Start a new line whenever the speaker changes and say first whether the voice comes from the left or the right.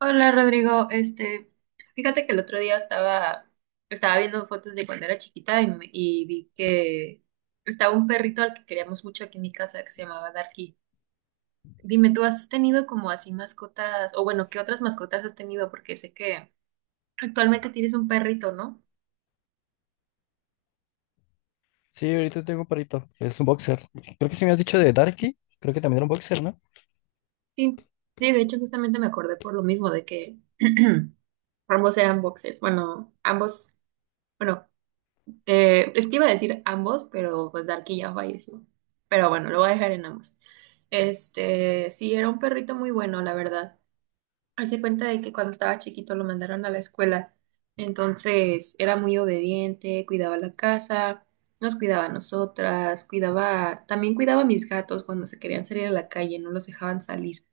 right: Hola Rodrigo, este, fíjate que el otro día estaba viendo fotos de cuando era chiquita y, y vi que estaba un perrito al que queríamos mucho aquí en mi casa que se llamaba Darky. Dime, ¿tú has tenido como así mascotas, o bueno, qué otras mascotas has tenido? Porque sé que actualmente tienes un perrito, ¿no?
left: Sí, ahorita tengo un perrito. Es un boxer. Creo que se me has dicho de Darky. Creo que también era un boxer, ¿no?
right: Sí, sí, de hecho justamente me acordé por lo mismo de que ambos eran boxers, bueno, ambos, bueno, te iba a decir ambos, pero pues Darky ya falleció. Pero bueno, lo voy a dejar en ambos. Este, sí, era un perrito muy bueno, la verdad. Hace cuenta de que cuando estaba chiquito lo mandaron a la escuela. Entonces, era muy obediente, cuidaba la casa, nos cuidaba a nosotras, cuidaba, también cuidaba a mis gatos cuando se querían salir a la calle, no los dejaban salir.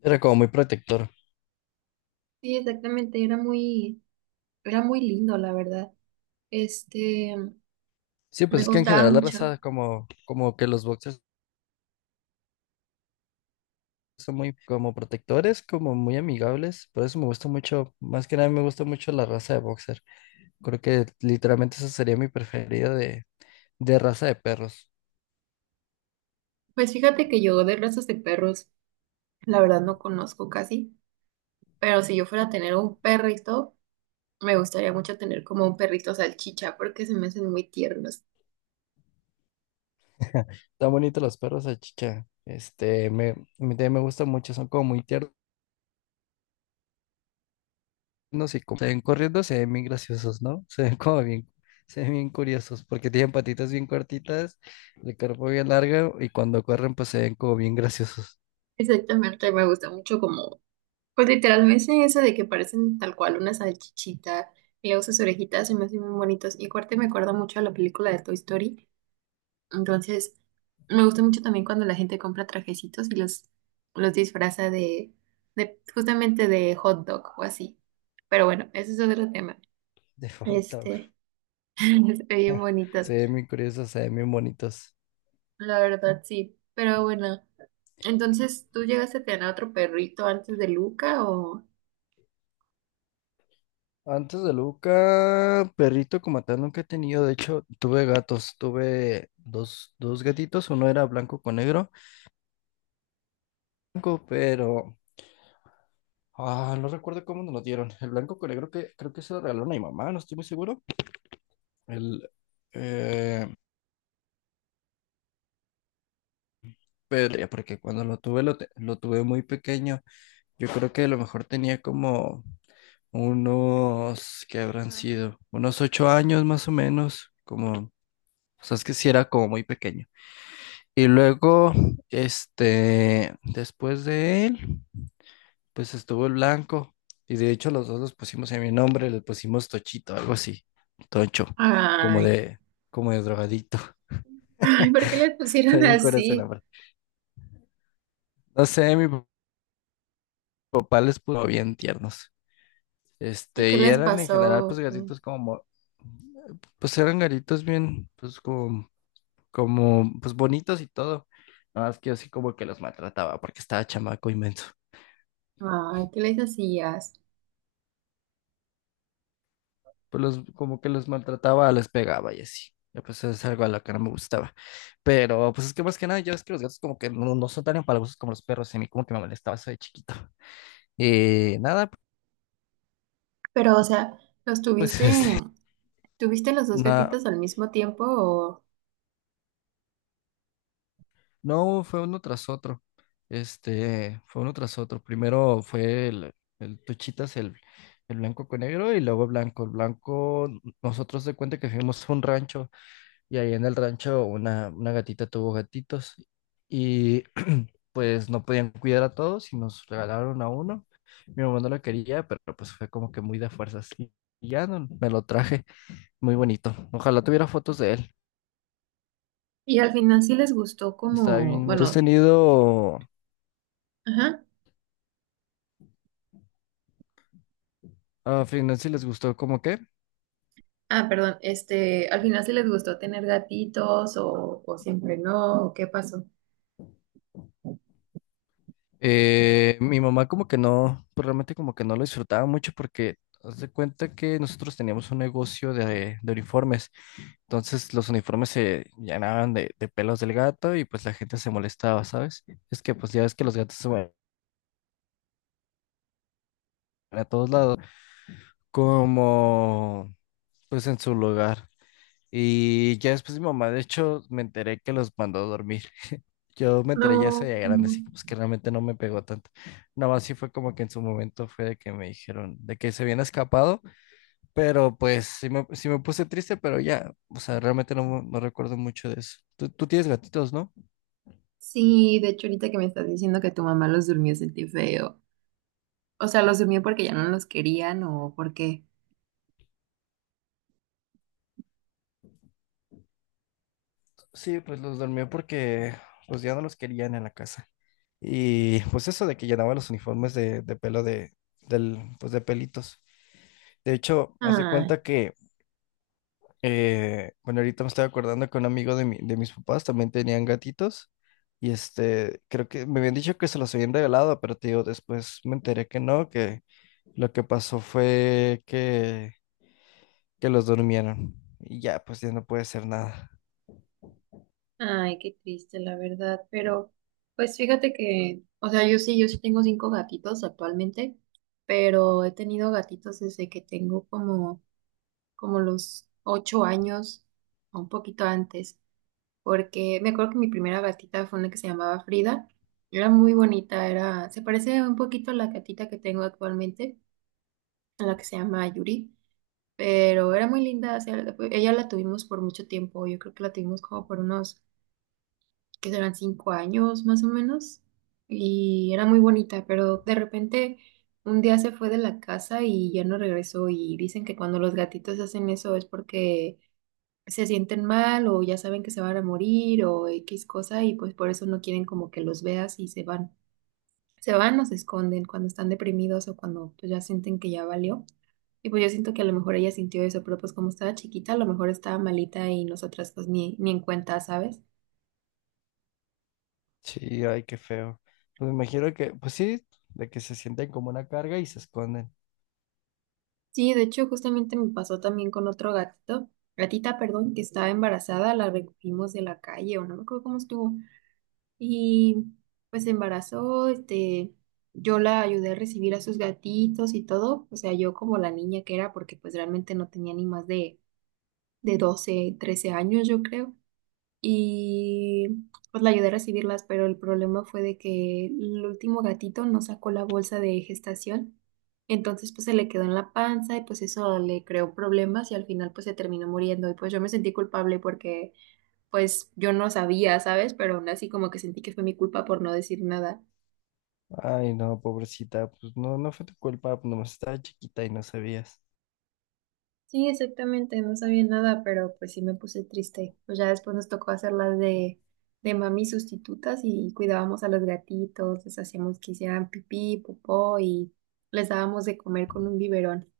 left: Era como muy protector.
right: Sí, exactamente, era muy lindo, la verdad. Este,
left: Sí,
right: me
left: pues es que en
right: gustaba
left: general la
right: mucho.
left: raza como que los boxers son muy como protectores, como muy amigables. Por eso me gusta mucho, más que nada me gusta mucho la raza de boxer. Creo que literalmente esa sería mi preferida de raza de perros.
right: Pues fíjate que yo de razas de perros, la verdad no conozco casi, pero si yo fuera a tener un perrito, me gustaría mucho tener como un perrito salchicha porque se me hacen muy tiernos.
left: Están bonitos los perros salchicha. A mí también me gustan mucho, son como muy tiernos y como se ven corriendo, se ven bien graciosos, ¿no? Se ven bien curiosos, porque tienen patitas bien cortitas, el cuerpo bien largo y cuando corren, pues se ven como bien graciosos.
right: Exactamente, me gusta mucho como, pues literalmente eso de que parecen tal cual una salchichita y luego sus orejitas se me hacen muy bonitos. Y aparte me acuerda mucho a la película de Toy Story. Entonces, me gusta mucho también cuando la gente compra trajecitos y los disfraza de justamente de hot dog o así. Pero bueno, ese es otro tema.
left: De falta, güey.
right: Este, se ven bonitos,
left: Se ven bien curiosos, se ven bien bonitos.
right: la verdad sí. Pero bueno. Entonces, ¿tú llegaste a tener otro perrito antes de Luca o...?
left: Antes de Luca, perrito como tal nunca he tenido. De hecho, tuve gatos, tuve dos gatitos, uno era blanco con negro, blanco, pero ah, no recuerdo cómo nos lo dieron. El blanco con negro que creo que se lo regalaron a mi mamá, no estoy muy seguro. El, eh, pero ya, porque cuando lo tuve, lo tuve muy pequeño. Yo creo que a lo mejor tenía como unos, ¿qué habrán sido? Unos 8 años más o menos. Como, o sea, es que sí era como muy pequeño. Y luego, después de él. Pues estuvo el blanco y de hecho los dos los pusimos en mi nombre, le pusimos Tochito, algo así, Tocho, como
right: Ay,
left: de, como de drogadito,
right: ay, ¿por qué les pusieron
left: también con ese.
right: así?
left: No sé, mi papá les puso bien tiernos.
right: ¿Y qué
left: Y
right: les
left: eran en general pues
right: pasó?
left: gatitos como, pues eran gatitos bien, pues pues bonitos y todo. Nada más que yo sí como que los maltrataba porque estaba chamaco inmenso.
right: Ay, ¿qué les hacías?
left: Pues como que los maltrataba, les pegaba y así. Ya, pues es algo a lo que no me gustaba. Pero pues es que más que nada, yo es que los gatos como que no, no son tan empalagosos como los perros, y a mí como que me molestaba eso de chiquito. Y nada,
right: Pero, o sea, ¿los
left: pues
right: tuviste, tuviste los dos
left: na-
right: gatitos al mismo tiempo o...
left: no, fue uno tras otro. Fue uno tras otro. Primero fue el Tuchitas, el blanco con negro, y luego blanco. El blanco, nosotros de cuenta que fuimos a un rancho, y ahí en el rancho una gatita tuvo gatitos. Y pues no podían cuidar a todos y nos regalaron a uno. Mi mamá no lo quería, pero pues fue como que muy de fuerzas. Y me lo traje, muy bonito. Ojalá tuviera fotos de él.
right: Y al final sí les gustó
left: Está bien,
right: como,
left: bueno. ¿Tú has
right: bueno,
left: tenido
right: ajá.
left: a final si les gustó como que?
right: Ah, perdón, este, al final sí les gustó tener gatitos o siempre no, ¿o ¿qué pasó?
left: Mi mamá como que no, pues realmente como que no lo disfrutaba mucho porque haz de cuenta que nosotros teníamos un negocio de uniformes. Entonces los uniformes se llenaban de pelos del gato y pues la gente se molestaba, ¿sabes? Es que pues ya ves que los gatos se a todos lados, como pues en su lugar. Y ya después mi mamá, de hecho, me enteré que los mandó a dormir. Yo me enteré ya
right: No,
left: se grande, así que, pues que realmente no me pegó tanto. Nada más sí fue como que en su momento fue de que me dijeron de que se habían escapado, pero pues sí me puse triste, pero ya, o sea, realmente no, no recuerdo mucho de eso. Tú tienes gatitos, ¿no?
right: sí, de hecho ahorita que me estás diciendo que tu mamá los durmió sentí feo. O sea, los durmió porque ya no los querían o porque...
left: Sí, pues los dormí porque pues ya no los querían en la casa. Y pues eso de que llenaban los uniformes de pelo del, pues de pelitos. De hecho, haz de
right: Ay,
left: cuenta que, bueno, ahorita me estoy acordando que un amigo de mis papás también tenían gatitos. Y creo que me habían dicho que se los habían regalado, pero te digo, después me enteré que no, que lo que pasó fue que los durmieron. Y ya, pues ya no puede hacer nada.
right: ay, qué triste, la verdad. Pero, pues fíjate que, o sea, yo sí tengo cinco gatitos actualmente, pero he tenido gatitos desde que tengo como, los 8 años, o un poquito antes, porque me acuerdo que mi primera gatita fue una que se llamaba Frida. Era muy bonita, era, se parece un poquito a la gatita que tengo actualmente, a la que se llama Yuri. Pero era muy linda. O sea, ella la tuvimos por mucho tiempo, yo creo que la tuvimos como por unos, que serán 5 años más o menos, y era muy bonita, pero de repente un día se fue de la casa y ya no regresó y dicen que cuando los gatitos hacen eso es porque se sienten mal o ya saben que se van a morir o X cosa y pues por eso no quieren como que los veas y se van. Se van o se esconden cuando están deprimidos o cuando pues, ya sienten que ya valió. Y pues yo siento que a lo mejor ella sintió eso, pero pues como estaba chiquita, a lo mejor estaba malita y nosotras pues ni en cuenta, ¿sabes?
left: Sí, ay, qué feo. Pues me imagino que, pues sí, de que se sienten como una carga y se esconden.
right: Sí, de hecho justamente me pasó también con otro gatita, perdón, que estaba embarazada, la recogimos de la calle o no me acuerdo cómo estuvo. Y pues se embarazó, este, yo la ayudé a recibir a sus gatitos y todo, o sea, yo como la niña que era, porque pues realmente no tenía ni más de, 12 13 años, yo creo. Y pues la ayudé a recibirlas, pero el problema fue de que el último gatito no sacó la bolsa de gestación, entonces pues se le quedó en la panza y pues eso le creó problemas y al final pues se terminó muriendo y pues yo me sentí culpable porque pues yo no sabía, ¿sabes? Pero aún así como que sentí que fue mi culpa por no decir nada.
left: Ay, no, pobrecita, pues no, no fue tu culpa, pues, nomás estaba chiquita y no sabías.
right: Sí, exactamente, no sabía nada, pero pues sí me puse triste. Pues ya después nos tocó hacerlas de mami sustitutas y cuidábamos a los gatitos, les hacíamos que hicieran pipí, popó y les dábamos de comer con un biberón.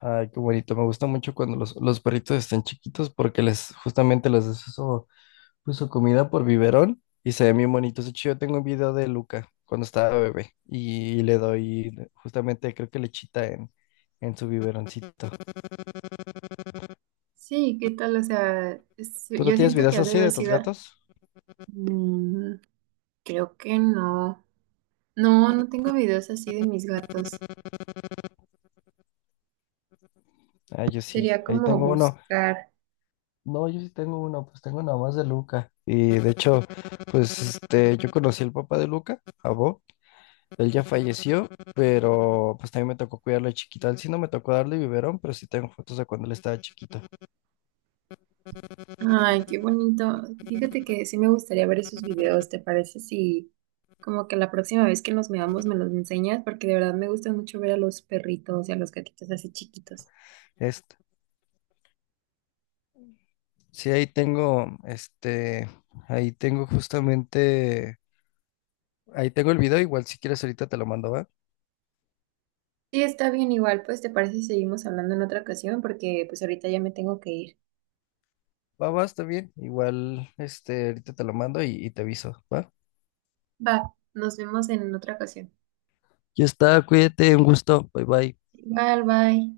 left: Ay, qué bonito. Me gusta mucho cuando los perritos están chiquitos porque les justamente les das eso, pues, su comida por biberón y se ven bien bonitos. De hecho, yo tengo un video de Luca cuando estaba bebé y le doy justamente creo que lechita en su biberoncito.
right: Sí, ¿qué tal? O sea,
left: ¿Tú no
right: yo
left: tienes
right: siento que
left: videos
right: ha de
left: así
right: haber
left: de tus
right: sido...
left: gatos?
right: Mm, creo que no. No, no tengo videos así de mis gatos.
left: Ah, yo sí,
right: Sería
left: ahí
right: como
left: tengo uno.
right: buscar.
left: No, yo sí tengo uno, pues tengo nada más de Luca. Y de hecho, pues yo conocí al papá de Luca, a Bo. Él ya falleció, pero pues también me tocó cuidarlo de chiquito. A él sí no me tocó darle biberón, pero sí tengo fotos de cuando él estaba chiquito.
right: Ay, qué bonito. Fíjate que sí me gustaría ver esos videos, ¿te parece? Si como que la próxima vez que nos veamos me los enseñas, porque de verdad me gusta mucho ver a los perritos y a los gatitos así chiquitos.
left: Este, sí, ahí tengo, ahí tengo justamente, ahí tengo el video, igual si quieres ahorita te lo mando, ¿va?
right: Sí, está bien igual, pues ¿te parece si seguimos hablando en otra ocasión? Porque pues ahorita ya me tengo que ir.
left: Va, va, está bien. Igual, ahorita te lo mando y te aviso, ¿va?
right: Va, nos vemos en otra ocasión.
left: Ya está, cuídate, un gusto, bye bye.
right: Bye, bye.